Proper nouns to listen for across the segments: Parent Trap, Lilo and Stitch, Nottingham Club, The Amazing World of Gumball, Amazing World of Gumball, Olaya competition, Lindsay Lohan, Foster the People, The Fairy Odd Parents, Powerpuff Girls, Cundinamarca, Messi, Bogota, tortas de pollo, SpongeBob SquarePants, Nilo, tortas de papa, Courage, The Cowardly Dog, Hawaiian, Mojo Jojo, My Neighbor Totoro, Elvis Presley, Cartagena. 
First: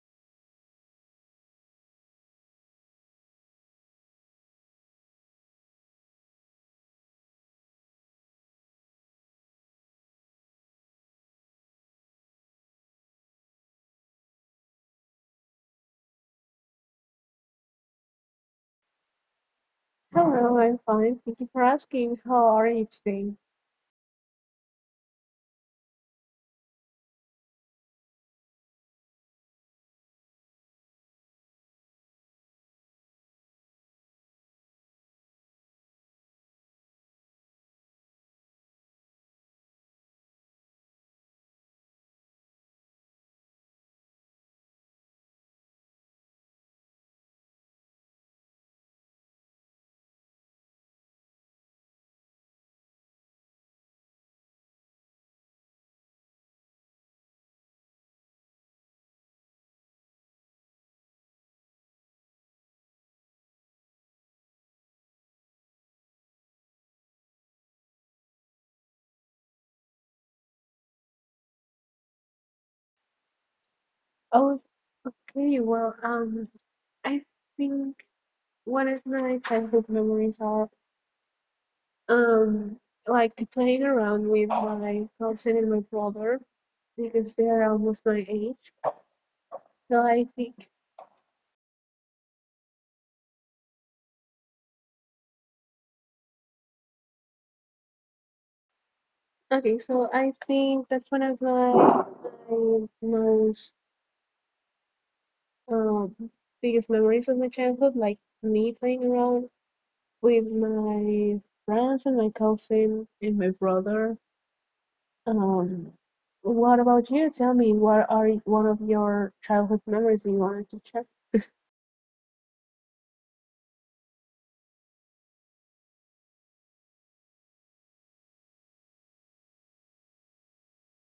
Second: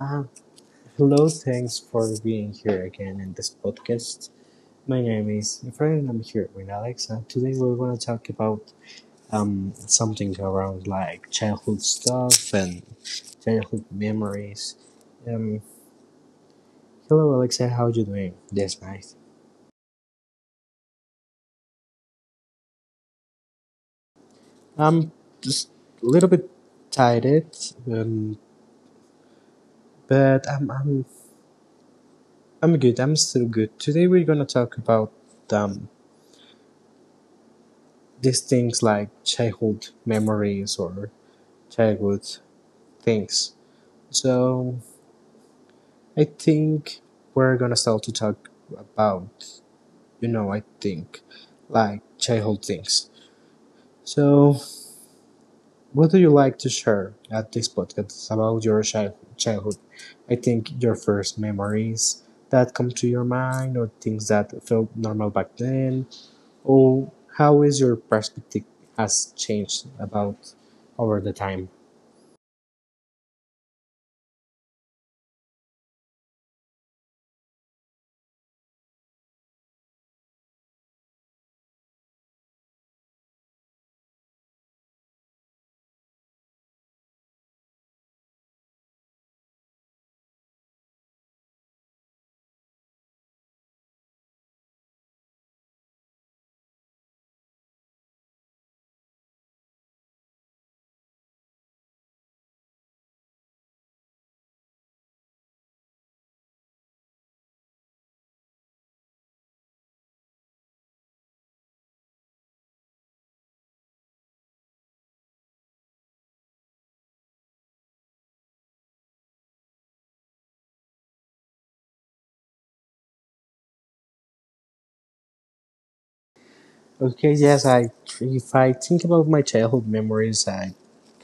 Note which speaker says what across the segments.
Speaker 1: Uh, Hello, thanks for being here again in this podcast. My name is Efrain. I'm here with Alexa. Today we're going to talk about something around like childhood stuff and childhood memories. Um, Hello, Alexa. How you doing this night?
Speaker 2: Hello, I'm fine. Thank you for asking. How are you today?
Speaker 1: I'm just a little bit tired, um, but I'm I'm good. I'm still good. Today we're gonna talk about um, these things like childhood memories or childhood things. So I think we're gonna start to talk about, I think like childhood things. So what do you like to share at this podcast about your childhood? I think your first memories that come to your mind or things that felt normal back then, or how is your perspective has changed about over the time.
Speaker 2: Oh, okay. I think one of my childhood memories are um like to playing around with my cousin and my brother because they are almost my age. So I think okay. So I think that's one of my my most um biggest memories of my childhood, like me playing around with my friends and my cousin and my brother. Um, what about you? Tell me, one of your childhood memories you wanted to check?
Speaker 1: Okay, yes, I, if I think about my childhood memories, I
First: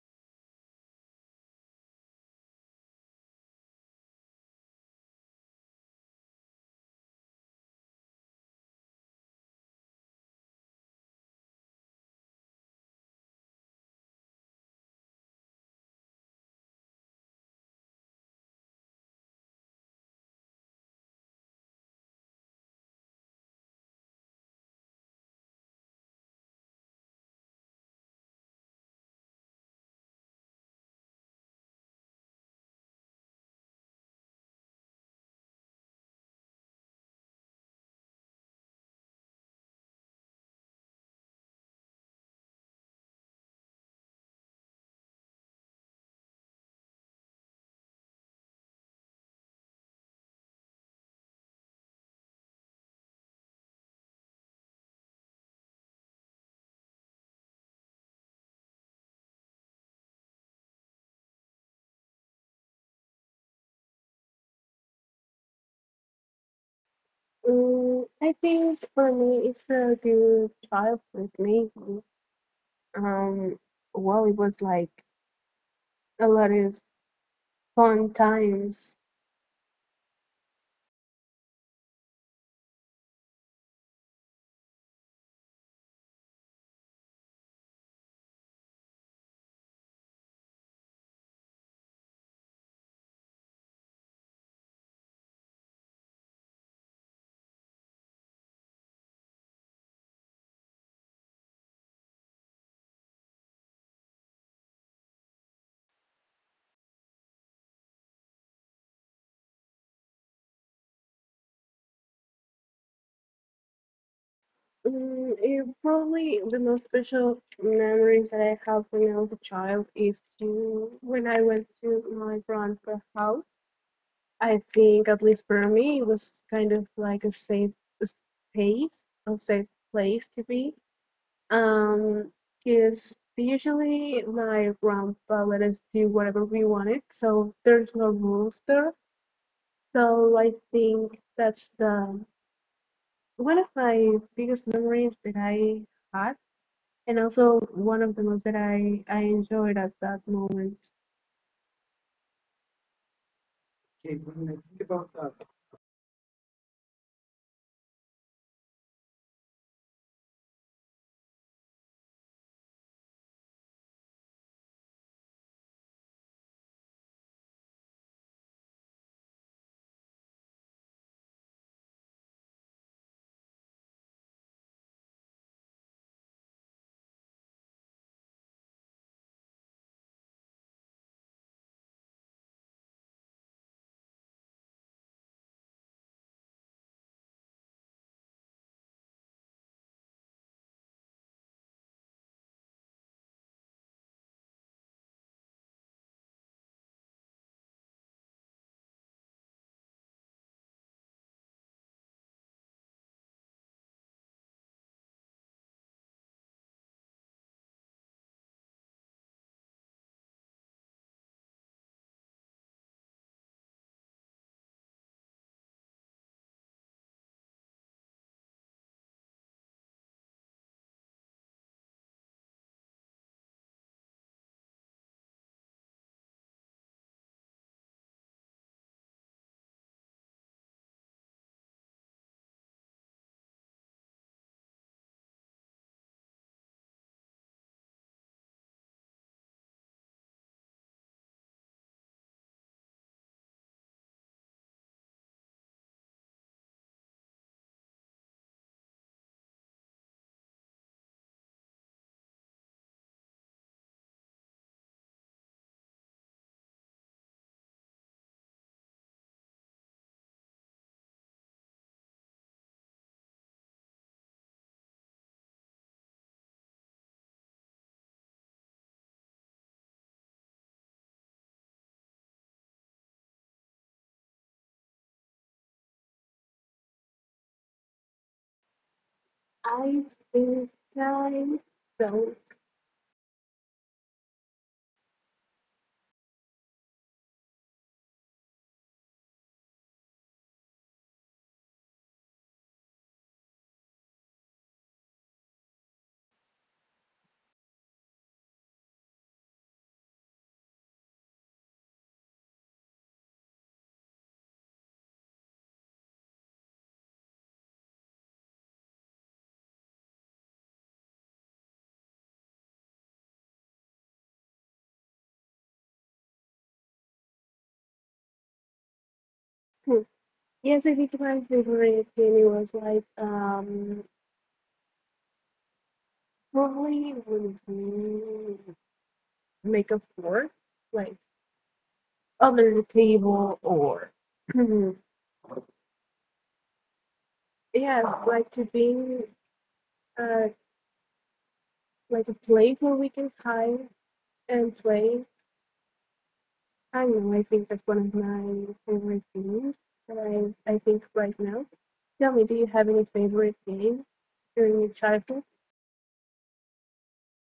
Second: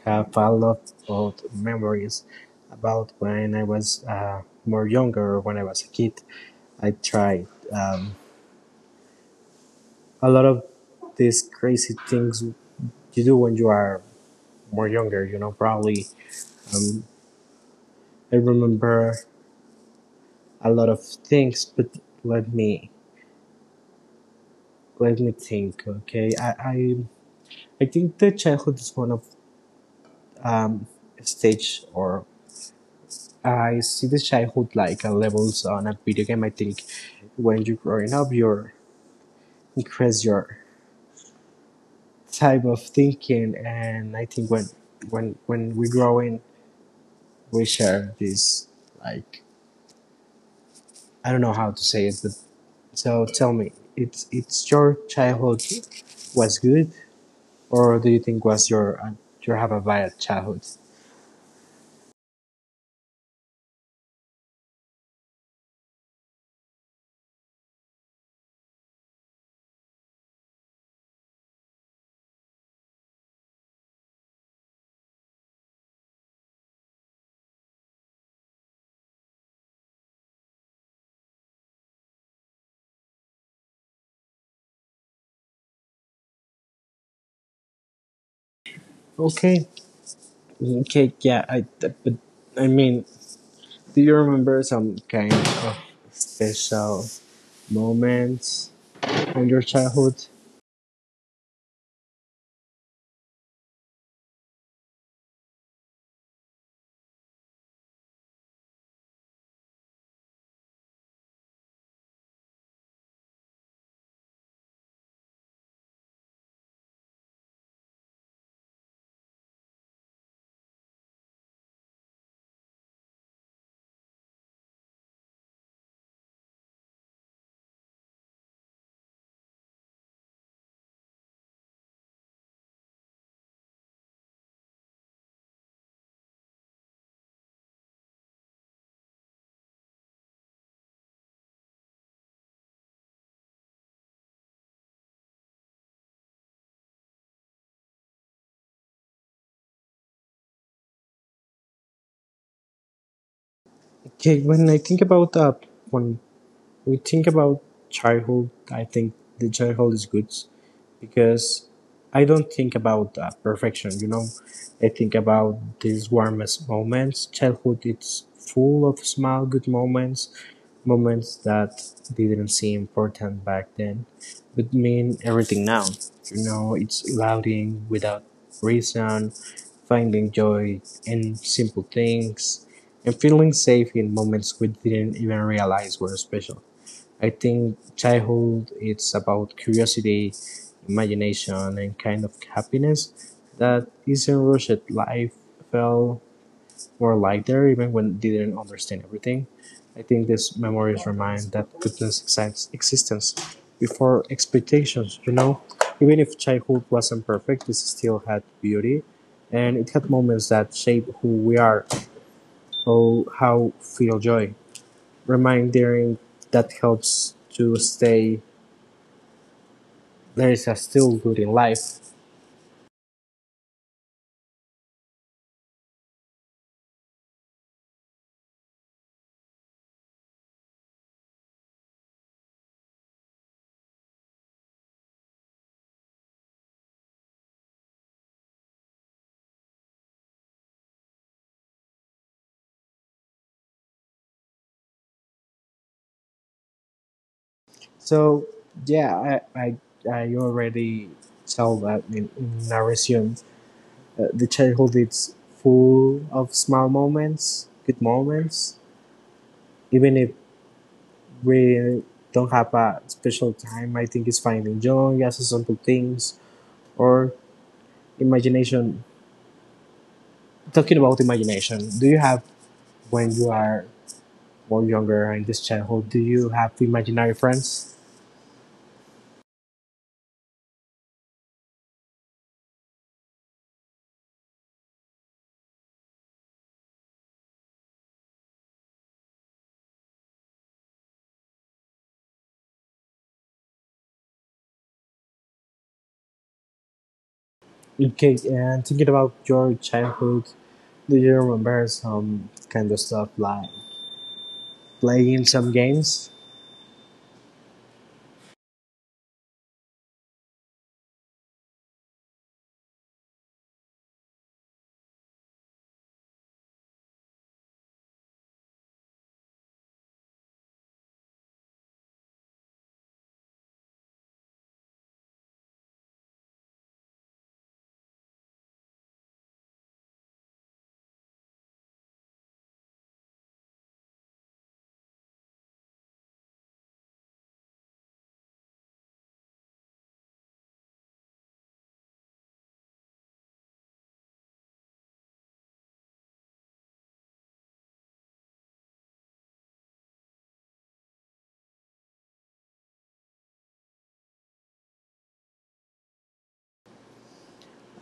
Speaker 1: have a lot of memories about when I was more younger, when I was a kid. I tried um, a lot of these crazy things you do when you are more younger. You know, probably um, I remember a lot of things, but let me let me think. Okay, I think the childhood is one of um, stage, or I see the childhood like levels on a video game. I think when you're growing up, you increase your type of thinking, and I think when when we growing, we share this like, I don't know how to say it, but so tell me, it's your childhood was good, or do you think was your you have a bad childhood?
Speaker 2: I think for me, it's a good childhood, maybe. Um, well, it was like a lot of fun times.
Speaker 1: Okay, okay, yeah, I, but I mean, do you remember some kind of special moments in your childhood?
Speaker 2: It probably the most special memories that I have when I was a child is to when I went to my grandpa's house. I think, at least for me, it was kind of like a safe space, a safe place to be. Um, because usually my grandpa let us do whatever we wanted, so there's no rules there. So I think that's the one of my biggest memories that I had, and also one of the most that I enjoyed at that moment.
Speaker 1: Okay, when I think about when we think about childhood, I think the childhood is good because I don't think about perfection. You know, I think about these warmest moments. Childhood, it's full of small good moments. Moments that didn't seem important back then, but mean everything now. You know, it's laughing without reason, finding joy in simple things, and feeling safe in moments we didn't even realize were special. I think childhood it's about curiosity, imagination, and kind of happiness that isn't rushed. Life felt were light there even when they didn't understand everything. I think these memories remind that goodness exists existence before expectations, you know? Even if childhood wasn't perfect, this still had beauty, and it had moments that shape who we are or how feel joy. Reminding that helps to stay there is a still good in life. So yeah, I I, I already tell that in our resume the childhood is full of small moments, good moments. Even if we don't have a special time, I think it's finding joy, as simple things, or imagination. Talking about imagination, do you have, when you are more younger in this childhood, do you have imaginary friends?
Speaker 2: I think I felt.
Speaker 1: Okay, and thinking about your childhood, do you remember some kind of stuff like playing some games?
Speaker 2: Yes, I think my favorite movie was like probably would be Make a Four, like under the table. Yes, like to be uh like a place where we can hide and play. I don't know, I think that's one of my favorite games that I think right now. Tell me, do you have any favorite game during your childhood?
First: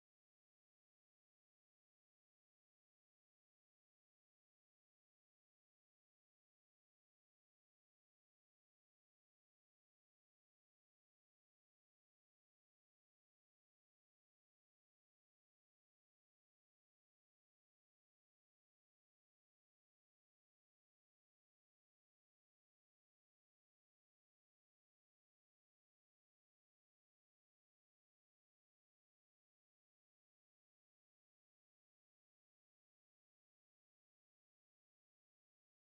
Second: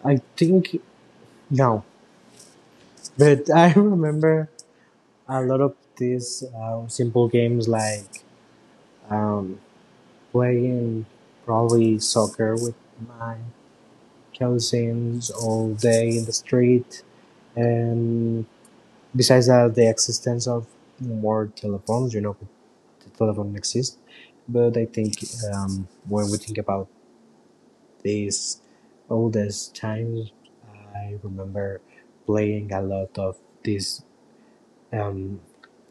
Speaker 1: I think no, but I remember a lot of these simple games like um, playing probably soccer with my cousins all day in the street. And besides that, the existence of more telephones, you know, the telephone exists, but I think when we think about these oldest times, I remember playing a lot of these um,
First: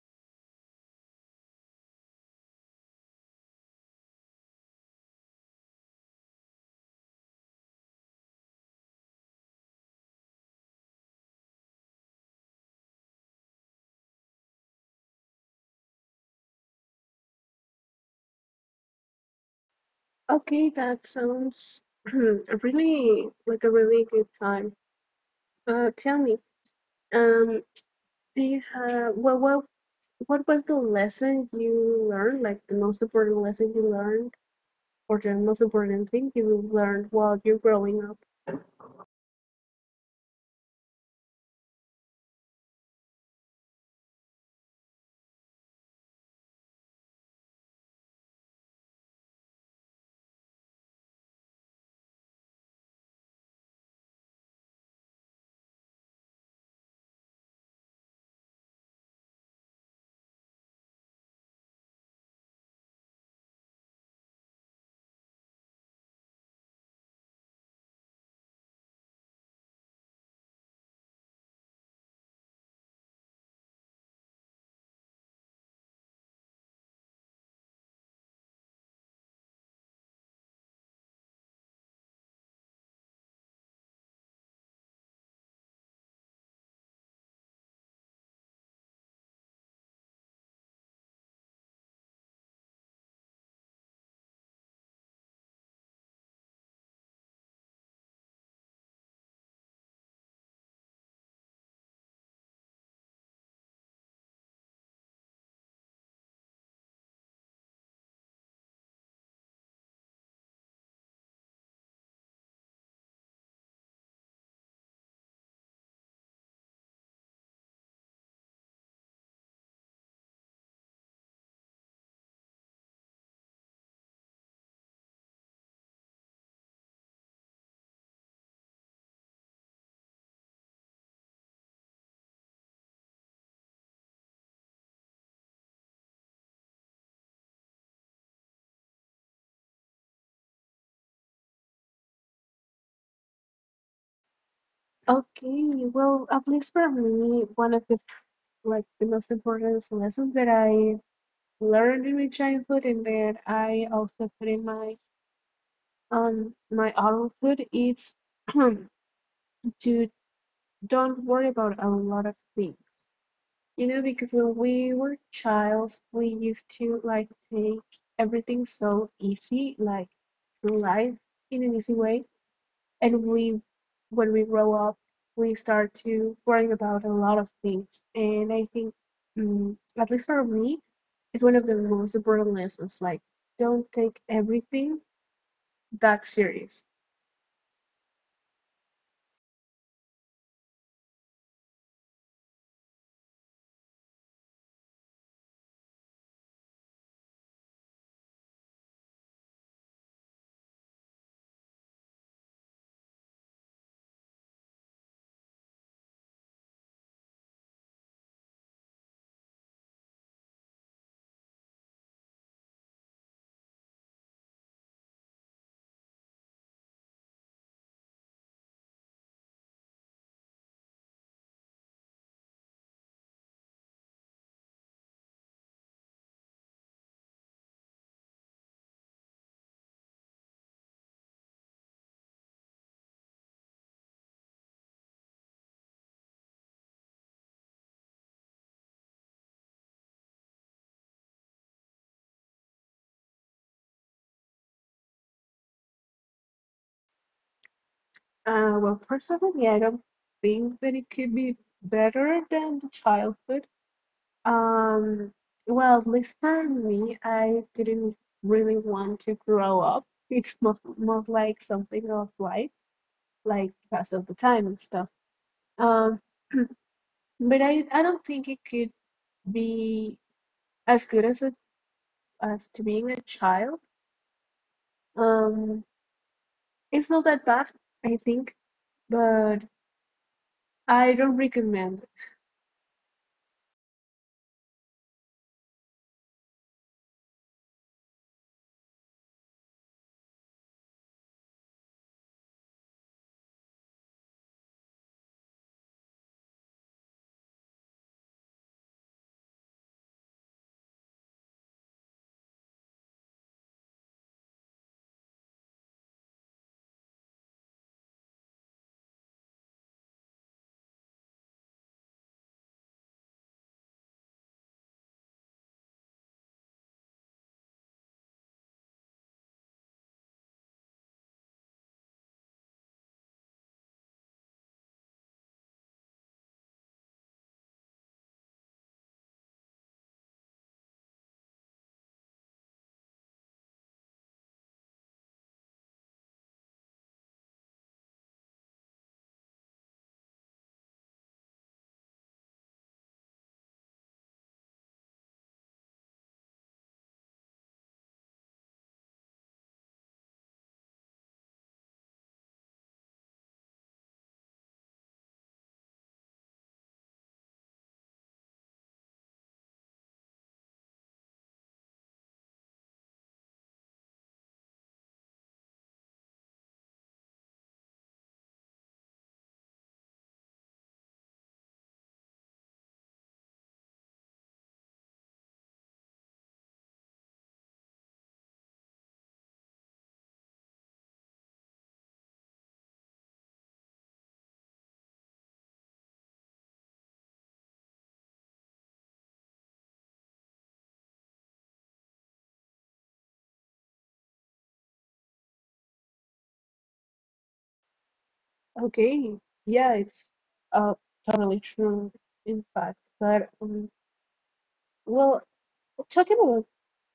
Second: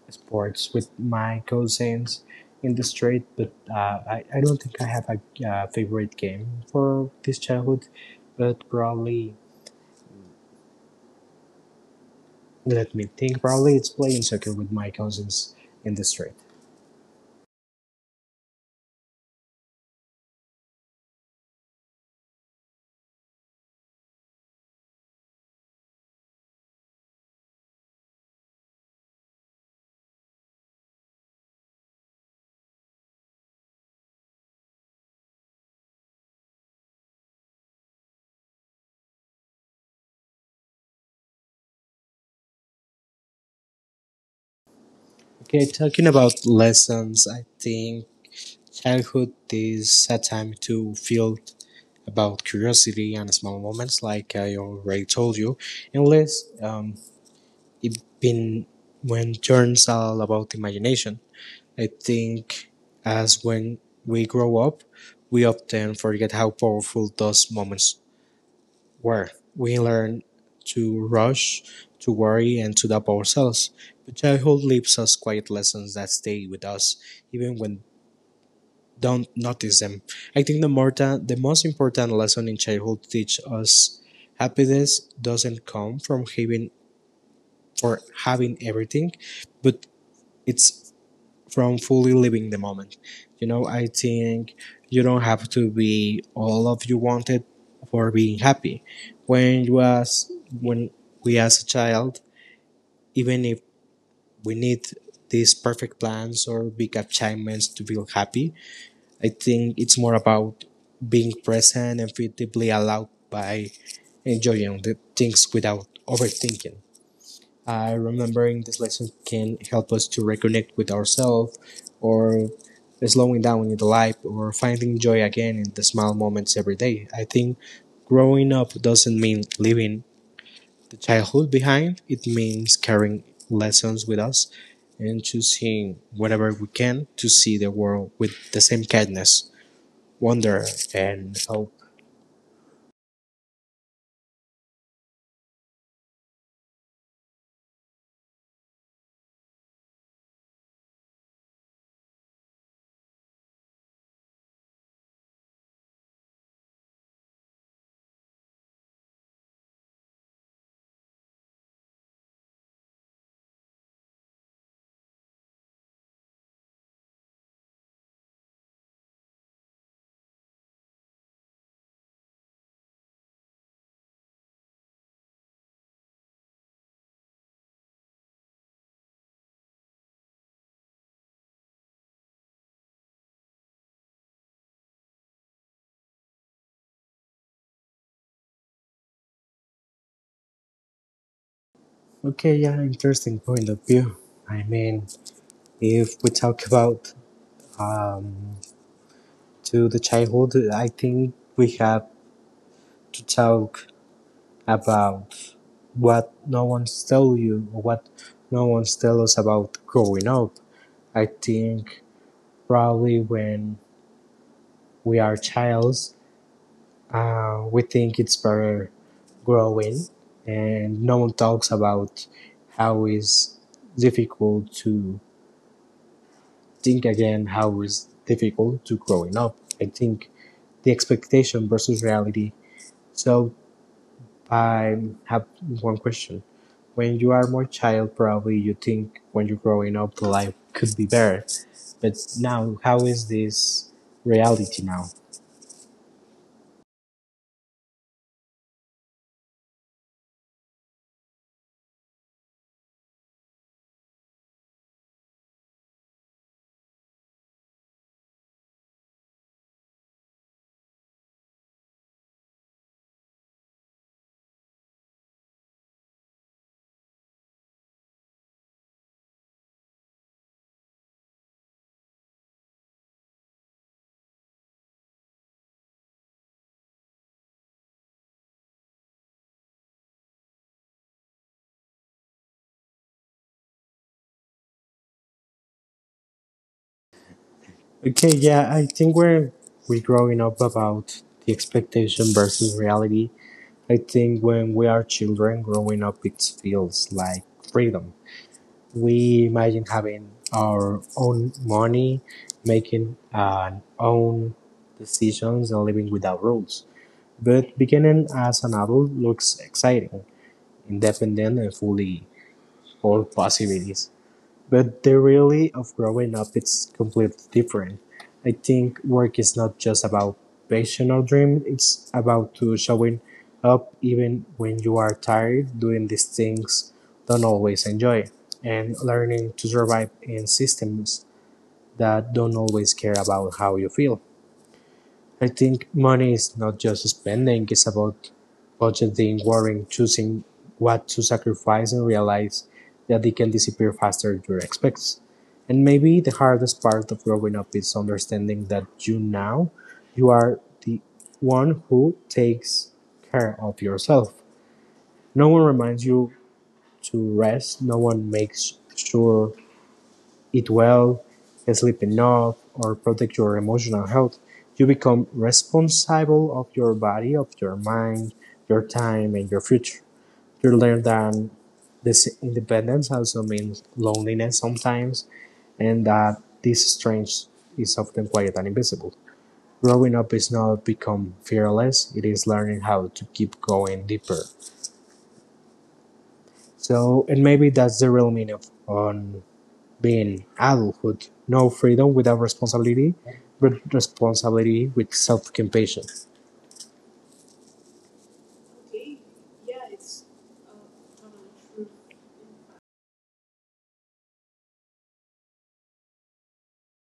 Speaker 1: sports with my cousins in the street, but I don't think I have a favorite game for this childhood. But probably, let me think, probably it's playing soccer with my cousins in the street.
Speaker 2: Okay, that sounds really like a really good time. Uh, tell me, Um, do you have what was the lesson you learned? Like the most important lesson you learned, or the most important thing you learned while you're growing up?
Speaker 1: Okay, talking about lessons, I think childhood is a time to feel about curiosity and small moments, like I already told you, unless it been when turns all about imagination. I think as when we grow up, we often forget how powerful those moments were. We learn to rush, to worry, and to doubt ourselves. But childhood leaves us quiet lessons that stay with us, even when don't notice them. I think the the most important lesson in childhood teach us happiness doesn't come from having for having everything, but it's from fully living the moment. You know, I think you don't have to be all of you wanted for being happy. When you as when we as a child, even if we need these perfect plans or big achievements to feel happy, I think it's more about being present and feel deeply allowed by enjoying the things without overthinking. Remembering this lesson can help us to reconnect with ourselves, or slowing down in the life, or finding joy again in the small moments every day. I think growing up doesn't mean leaving the childhood behind, it means carrying lessons with us and choosing whatever we can to see the world with the same kindness, wonder, and hope.
Speaker 2: Okay, well, at least for me, one of the like the most important lessons that I learned in my childhood and that I also put in my my adulthood is to don't worry about a lot of things. You know, because when we were childs, we used to like take everything so easy, like through life in an easy way. And when we grow up, we start to worry about a lot of things. And I think, at least for me, it's one of the most important lessons. Like, don't take everything that serious.
Speaker 1: Okay, yeah, interesting point of view. I mean, if we talk about um, to the childhood, I think we have to talk about what no one's tell you, or what no one's tell us about growing up. I think probably when we are childs, we think it's better growing, and no one talks about how is difficult to think again, how is difficult to growing up. I think the expectation versus reality. So I have one question. When you are more child, probably you think when you're growing up, life could be better. But now, how is this reality now?
Speaker 2: Well, personally, I don't think that it could be better than the childhood. Um, well, this time me, I didn't really want to grow up. It's most, most like something of life, like pass of the time and stuff. Um, but I don't think it could be as good as a, as to being a child. Um, it's not that bad, I think, but I don't recommend it.
Speaker 1: Okay, yeah, I think we're growing up about the expectation versus reality. I think when we are children growing up, it feels like freedom. We imagine having our own money, making our own decisions, and living without rules. But beginning as an adult looks exciting, independent, and fully of possibilities. But the reality of growing up is completely different. I think work is not just about passion or dream, it's about to showing up even when you are tired, doing these things don't always enjoy, and learning to survive in systems that don't always care about how you feel. I think money is not just spending, it's about budgeting, worrying, choosing what to sacrifice, and realize that it can disappear faster than you expect. And maybe the hardest part of growing up is understanding that you now you are the one who takes care of yourself. No one reminds you to rest, no one makes sure eat well, sleep enough, or protect your emotional health, you become responsible of your body, of your mind, your time, and your future. You learn that this independence also means loneliness sometimes, and that this strength is often quiet and invisible. Growing up is not become fearless; it is learning how to keep going deeper. So, and maybe that's the real meaning of on being adulthood, no freedom without responsibility, but responsibility with self-compassion.
Speaker 2: Okay, yeah, it's uh totally true, in fact. But well, talking about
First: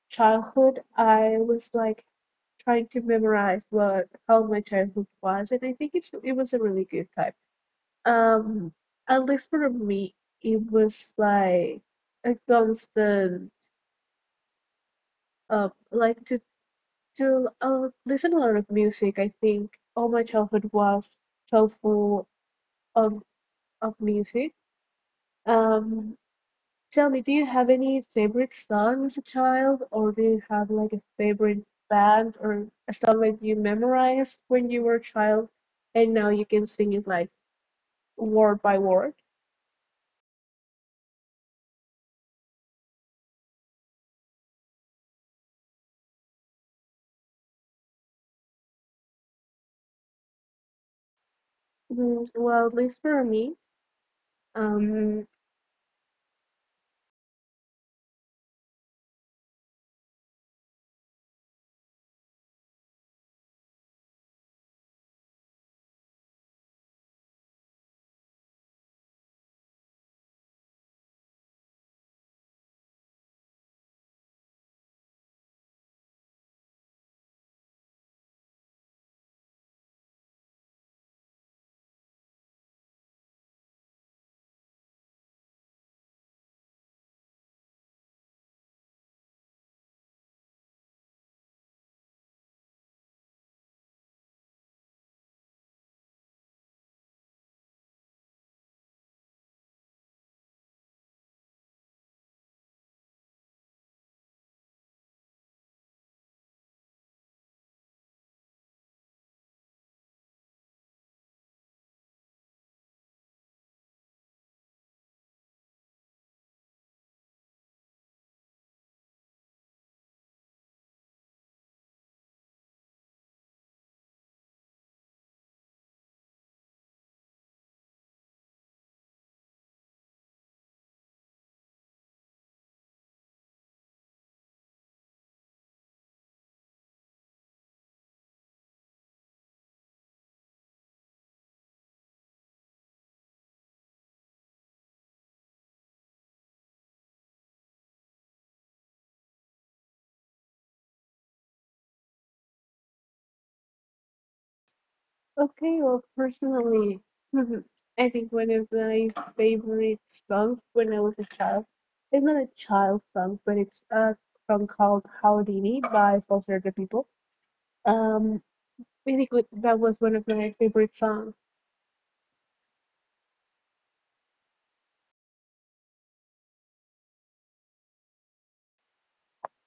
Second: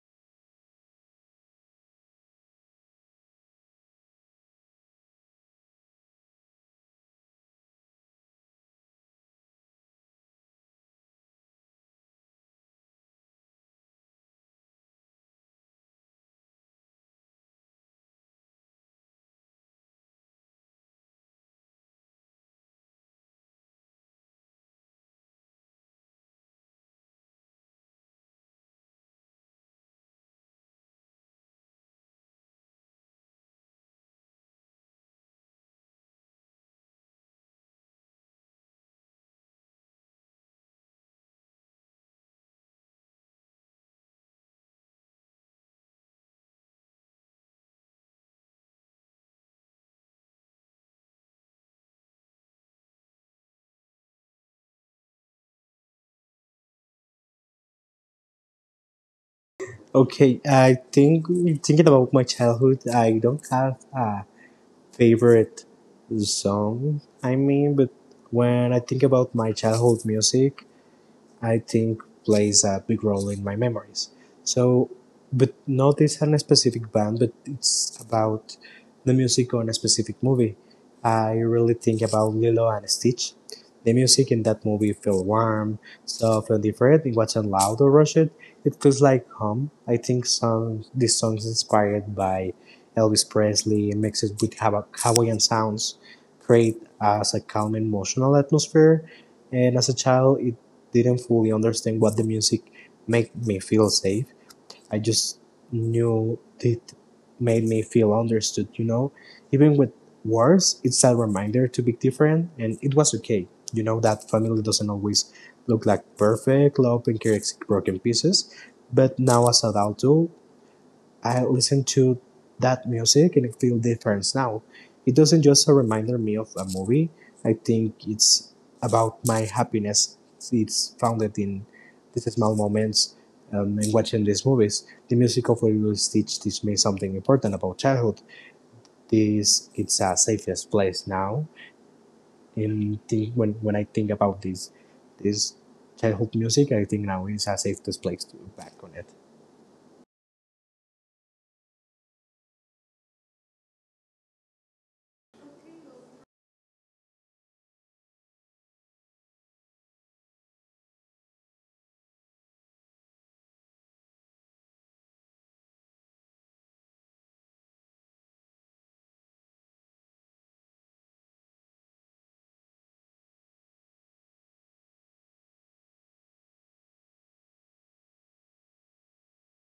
Speaker 2: childhood, I was like trying to memorize what how my childhood was, and I think it was a really good time. Um, at least for me, it was like a constant, like to listen a lot of music. I think all my childhood was so full of of music. Um, Tell me, do you have any favorite song as a child, or do you have like a favorite band or a song that you memorized when you were a child and now you can sing it like word by word? Mm, well, at least for me, um,
Speaker 1: Okay, I think thinking about my childhood, I don't have a favorite song. I mean, but when I think about my childhood music, I think plays a big role in my memories. So, but not it's on a specific band, but it's about the music on a specific movie. I really think about Lilo and Stitch. The music in that movie feel warm, soft, and different. It wasn't loud or rushed. It feels like home. I think some this song is inspired by Elvis Presley and mixes with Hawaiian sounds, create as a calm emotional atmosphere. And as a child, it didn't fully understand what the music made me feel safe. I just knew it made me feel understood, you know? Even with words, it's a reminder to be different, and it was okay. You know that family doesn't always look like perfect love and care broken pieces. But now as an adult too, I listen to that music and I feel different now. It doesn't just remind me of a movie. I think it's about my happiness. It's founded in these small moments in watching these movies. The music of Lilo and Stitch teach me something important about childhood. This it's a safest place now. And think when I think about this this childhood music, I think now is a safest place to back on it.
Speaker 2: okay, well, personally, I think one of my favorite songs when I was a child. It's not a child song, but it's a song called Houdini by Foster the People. Um, Really good. That was one of my favorite songs.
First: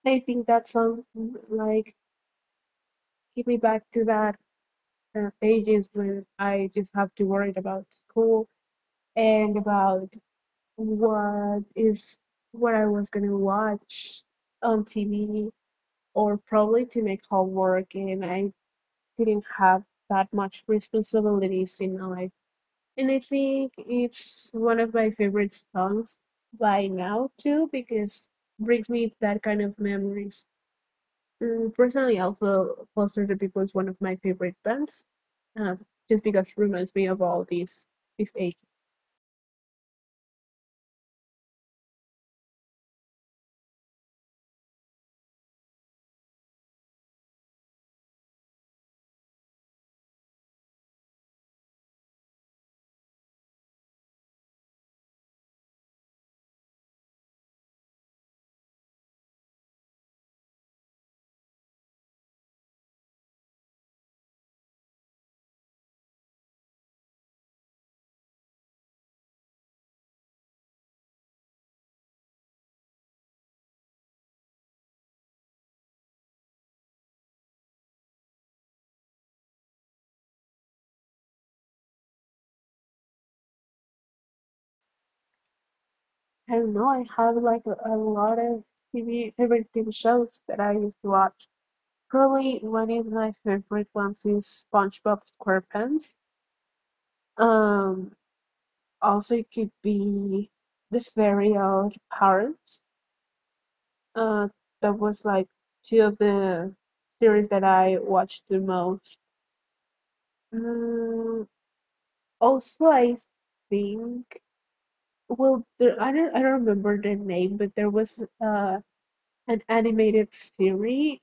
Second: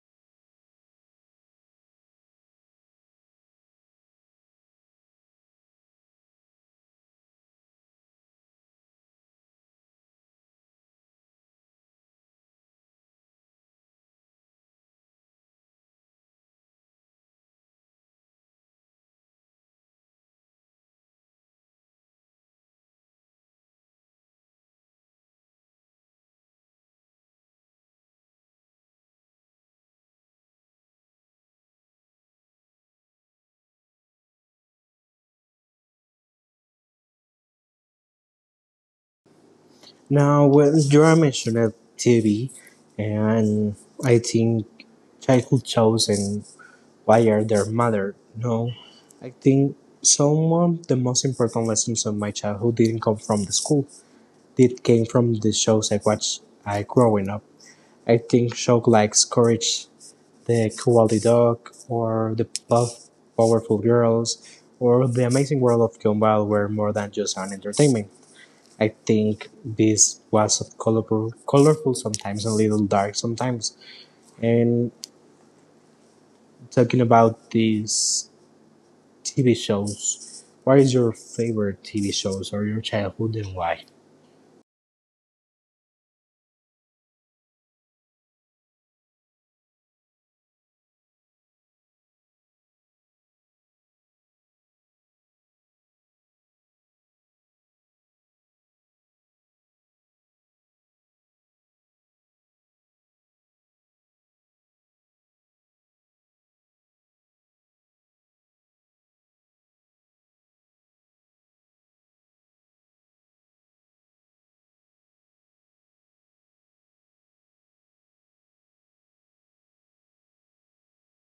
Speaker 2: I think that song like give me back to that pages when I just have to worry about school and about what is what I was gonna watch on TV or probably to make homework, and I didn't have that much responsibilities in my life. And I think it's one of my favorite songs by now too because brings me that kind of memories. Personally, also Foster the People is one of my favorite bands, uh, just because it reminds me of all these age.
Speaker 1: Now, well, you mentioned of TV, and I think childhood shows and why are their mother? No, I think some of the most important lessons of my childhood didn't come from the school. It came from the shows I watched I growing up. I think shows like Courage, The Cowardly Dog, or The Puff, Powerful Girls, or The Amazing World of Gumball were more than just an entertainment. I think this was colorful, colorful sometimes, a little dark sometimes. And talking about these TV shows, what is your favorite TV shows or your childhood and why?
Speaker 2: I don't know. I have like a lot of TV favorite TV shows that I used to watch. Probably one of my favorite ones is SpongeBob SquarePants. Um, Also it could be The Fairy Odd Parents. Uh, that was like two of the series that I watched the most. Mm, Also, I think well, there, I don't remember the name, but there was an animated series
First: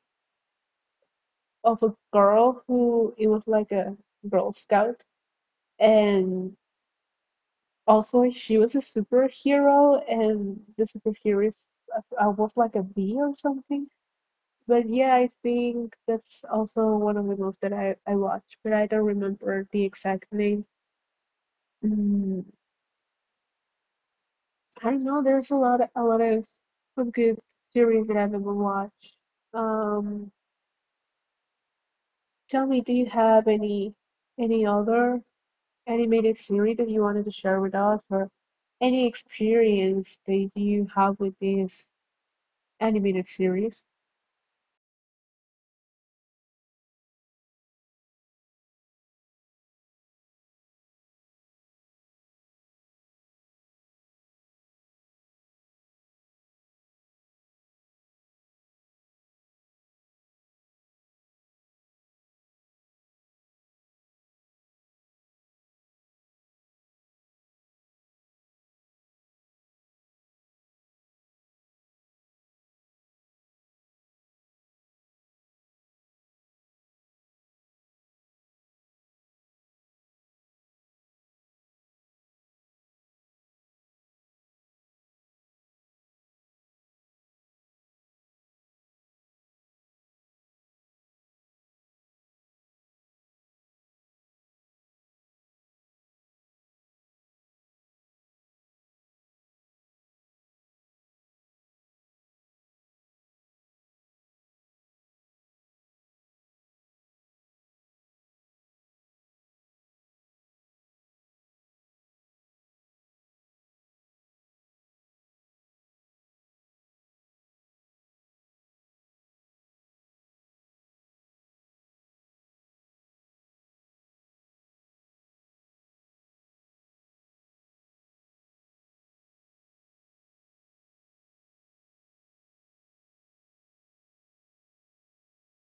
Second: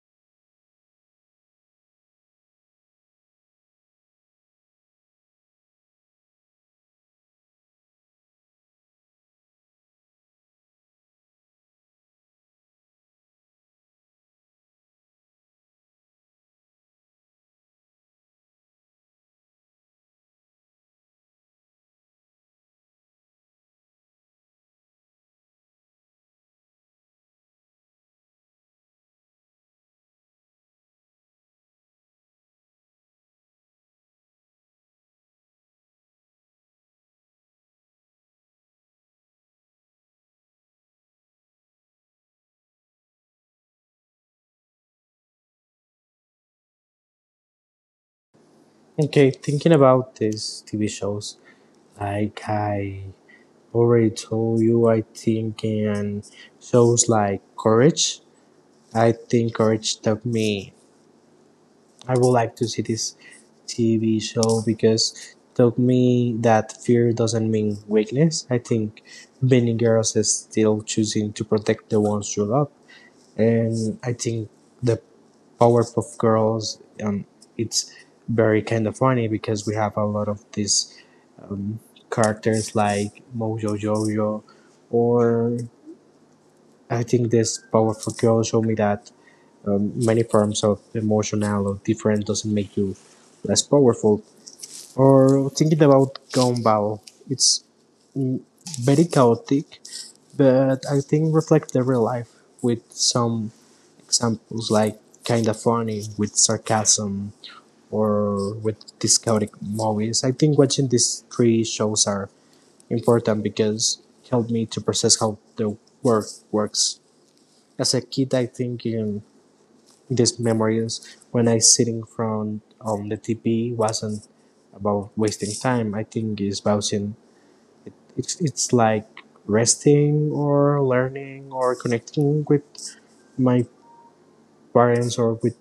Speaker 2: of a girl who it was like a Girl Scout, and also she was a superhero, and the superhero is- I was like a bee or something. But yeah, I think that's also one of the movies that I watched, but I don't remember the exact name. Mm, I know there's a lot of good series that I've ever watched. Um, Tell me, do you have any other animated series that you wanted to share with us, or any experience that you have with this animated series?
Speaker 1: Okay, thinking about these TV shows, like I already told you, I think in shows like Courage. I think Courage taught me I would like to see this TV show because it taught me that fear doesn't mean weakness. I think many girls are still choosing to protect the ones you love, and I think the Powerpuff Girls, it's very kind of funny because we have a lot of these um, characters like Mojo Jojo, or I think this Powerpuff Girl showed me that many forms of emotional or different doesn't make you less powerful. Or thinking about Gumball, it's mm, very chaotic, but I think reflects the real life with some examples like kinda funny with sarcasm or with these chaotic movies. I think watching these three shows are important because help me to process how the work works. As a kid, I think these memories when I sitting from on the TV wasn't about wasting time. I think it's about in, it, it's like resting or learning or connecting with my parents or with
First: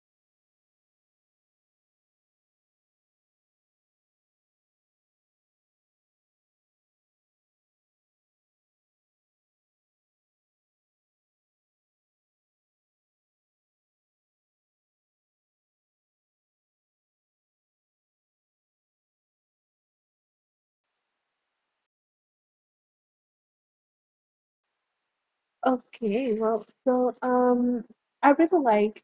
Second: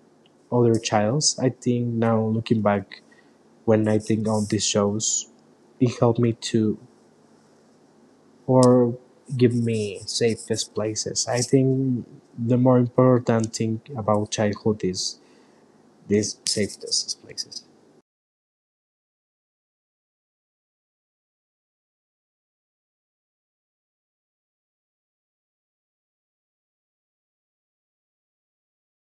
Speaker 1: other childs. I think now looking back when I think on these shows, it helped me to or give me safest places. I think the more important thing about childhood is these safest places.
Speaker 2: Okay, well, so um, I really like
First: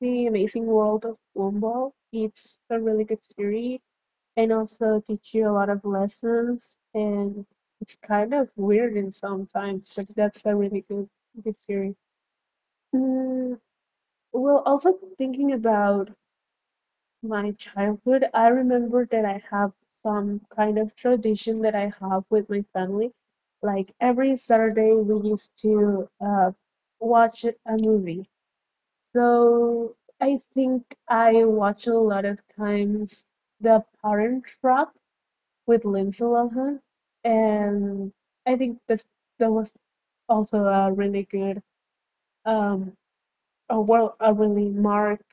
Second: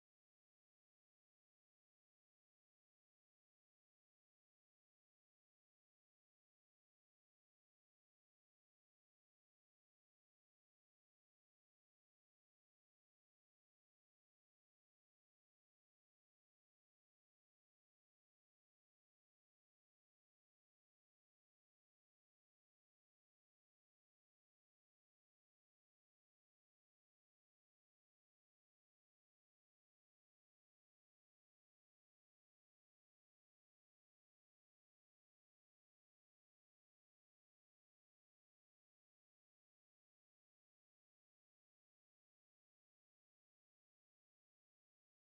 Speaker 2: The Amazing World of Gumball. It's a really good series, and also teach you a lot of lessons. And it's kind of weird in sometimes, but that's a really good good series. Mm, well, also thinking about my childhood, I remember that I have some kind of tradition that I have with my family. Like every Saturday, we used to watch a movie. So I think I watch a lot of times the Parent Trap with Lindsay Lohan, and I think that that was also a really good um a a really marked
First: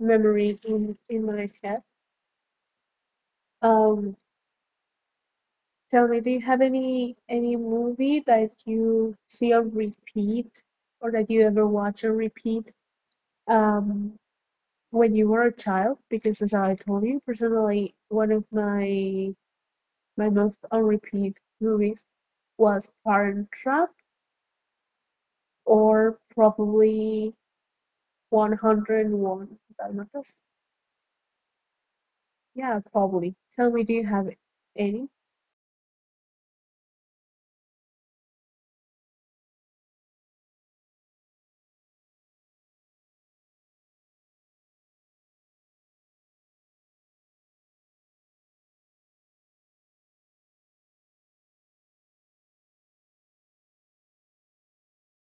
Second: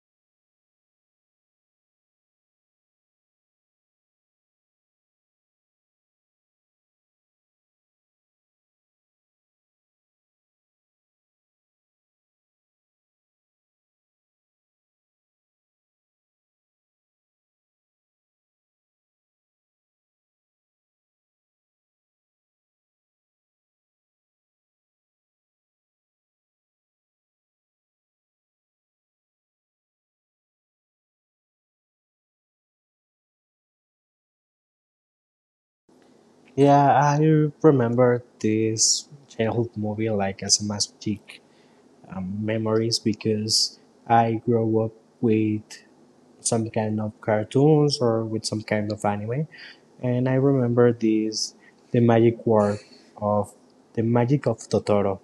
Speaker 2: memory in my head. Um, Tell me, do you have any movie that you see on repeat or that you ever watch on repeat? Um, when you were a child, because as I told you, personally, one of my my most on repeat movies was Parent Trap, or probably 101 dalmatas. Yeah, probably. Tell me, do you have any?
Speaker 1: Yeah, I remember this childhood movie like as a magic memories because I grew up with some kind of cartoons or with some kind of anime, and I remember this the magic word of the magic of Totoro.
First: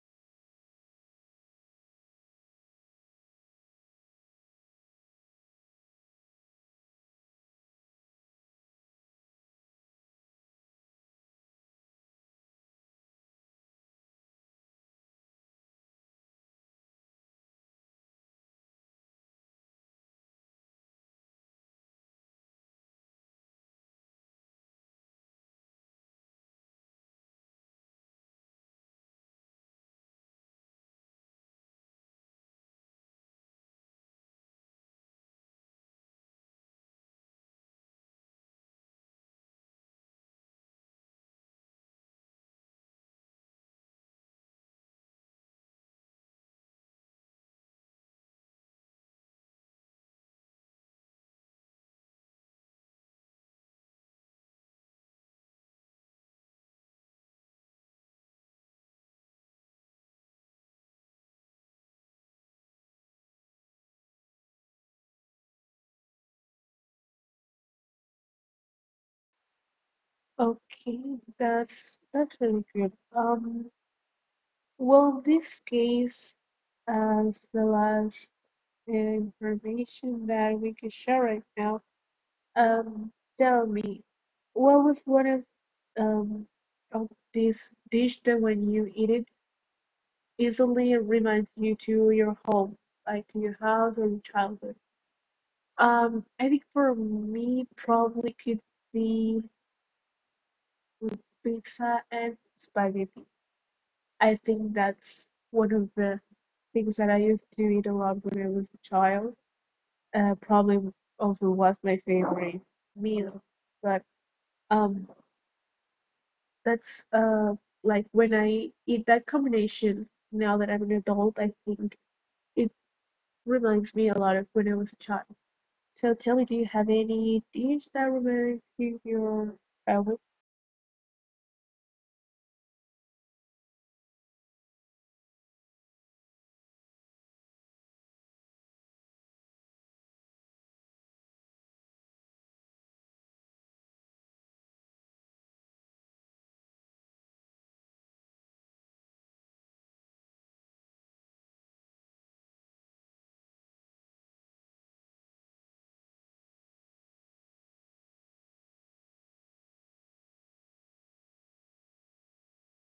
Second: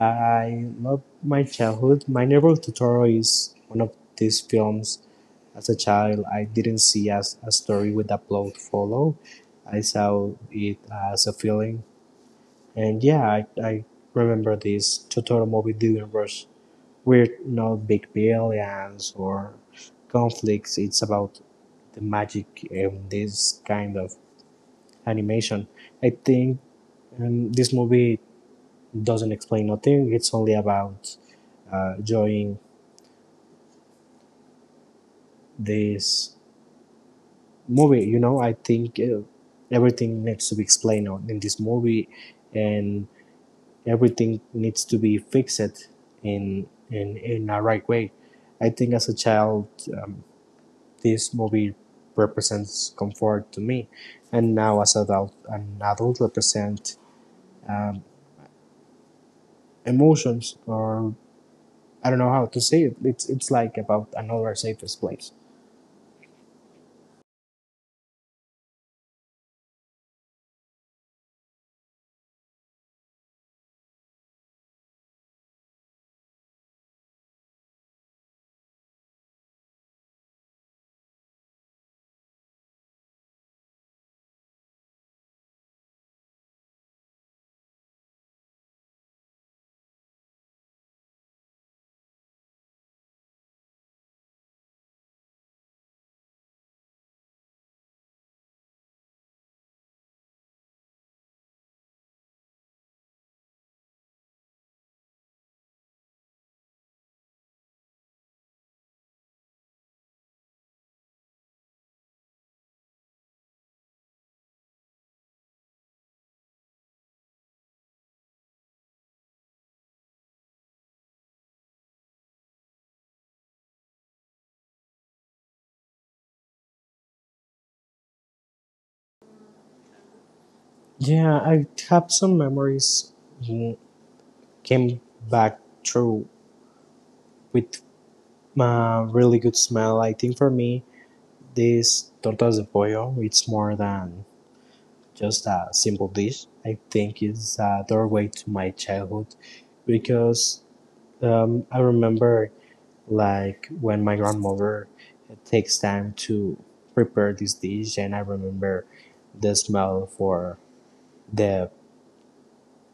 Speaker 1: I love my childhood. My neighbor Totoro is one of these films. As a child, I didn't see as a story with a plot follow. I saw it as a feeling and yeah, I remember these Totoro movie universe. We're not big billions or conflicts. It's about the magic in this kind of animation. I think this movie doesn't explain nothing. It's only about enjoying this movie. You know, I think everything needs to be explained in this movie, and everything needs to be fixed in a right way. I think as a child, um, this movie represents comfort to me, and now as adult, an adult represent emotions or I don't know how to say it. It's like about another safest place.
Speaker 2: Okay, that's really good. Well, this case as the last information that we can share right now. Um, Tell me, what was one um of this dish that when you eat it easily reminds you to your home, like to your house or your childhood? I think for me, probably could be with pizza and spaghetti. I think that's one of the things that I used to eat a lot when I was a child. Probably also was my favorite meal. But um, that's like when I eat that combination now that I'm an adult, I think it reminds me a lot of when I was a child. So tell me, do you have any dish that reminds you of your childhood?
Speaker 1: Yeah, I have some memories. mm, Came back through with a really good smell. I think for me, this tortas de pollo, it's more than just a simple dish. I think it's a doorway to my childhood because I remember like when my grandmother takes time to prepare this dish and I remember the smell for the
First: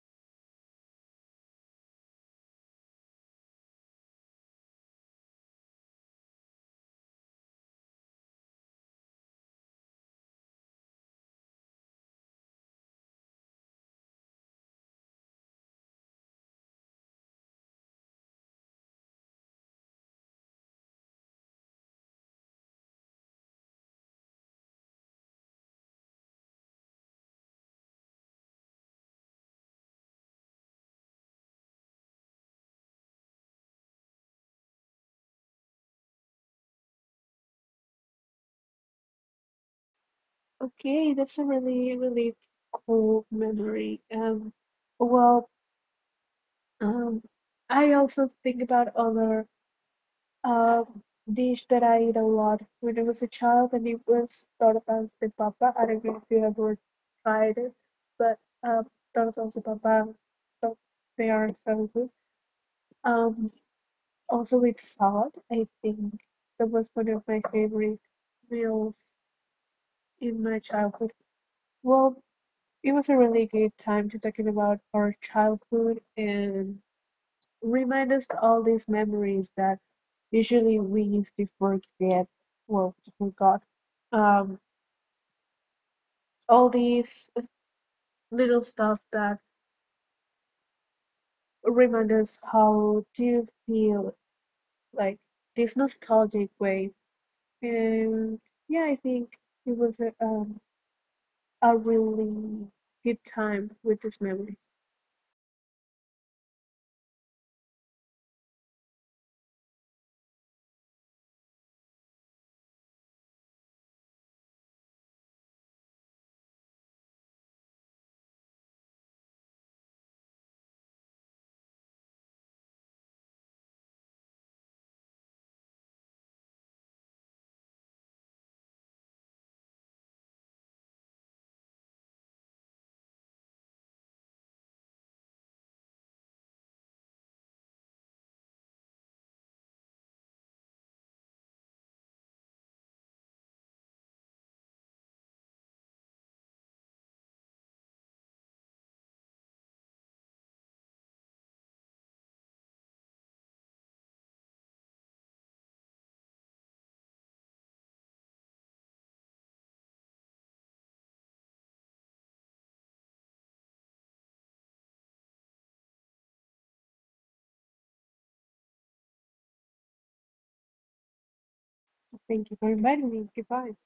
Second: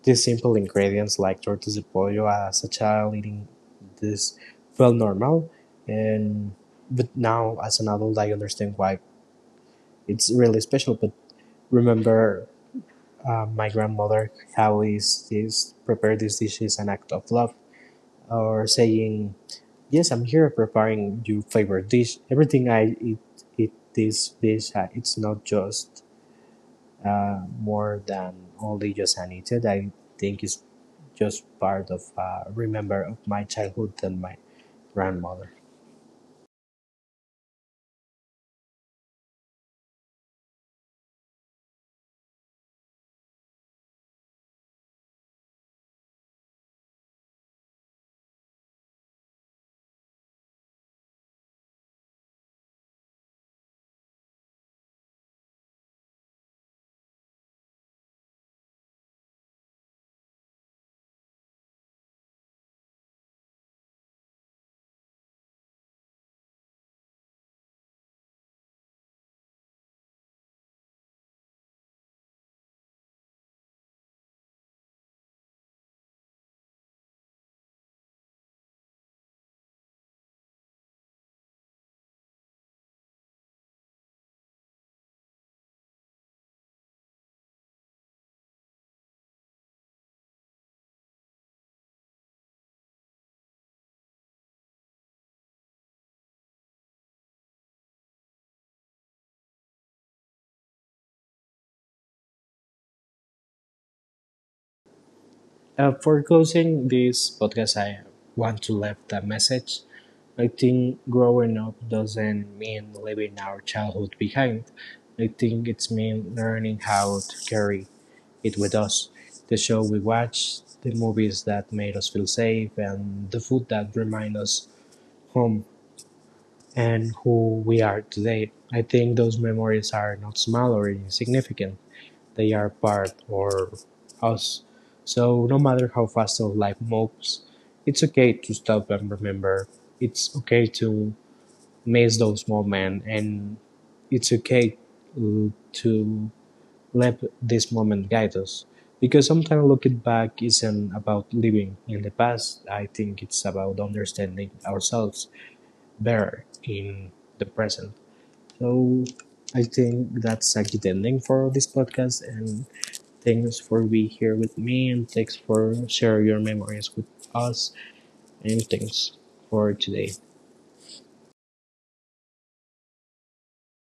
Speaker 1: the simple ingredients like tortas de pollo as a child eating this felt normal and but now as an adult I understand why it's really special but remember my grandmother always this prepare these dishes an act of love, or saying, "Yes, I'm here preparing your favorite dish. Everything I eat, eat this dish. It's not just more than only just an eaten. I think it's just part of remember of my childhood and my grandmother."
Speaker 2: Okay, that's a really, really cool memory. Well, um, I also think about other um dish that I eat a lot when I was a child, and it was tortas de papa. I don't know if you ever tried it, but tortas de papa, so they are so good. Um, Also with salad, I think that was one of my favorite meals in my childhood. Well, it was a really good time to talking about our childhood and remind us all these memories that usually we used to forget, well, to forgot. Um, all these little stuff that remind us how to feel, like this nostalgic way. And yeah, I think it was a really good time with these memories.
Speaker 1: For closing this podcast, I want to leave the message. I think growing up doesn't mean leaving our childhood behind. I think it's mean learning how to carry it with us. The show we watch, the movies that made us feel safe, and the food that remind us home and who we are today. I think those memories are not small or insignificant, they are part or us. So no matter how fast our life moves, it's okay to stop and remember. It's okay to miss those moments, and it's okay uh, to let this moment guide us. Because sometimes looking back isn't about living in the past. I think it's about understanding ourselves better in the present. So I think that's a good ending for this podcast, and thanks for being here with me and thanks for sharing your memories with us and thanks for today.
Speaker 2: Thank you for inviting me. Goodbye.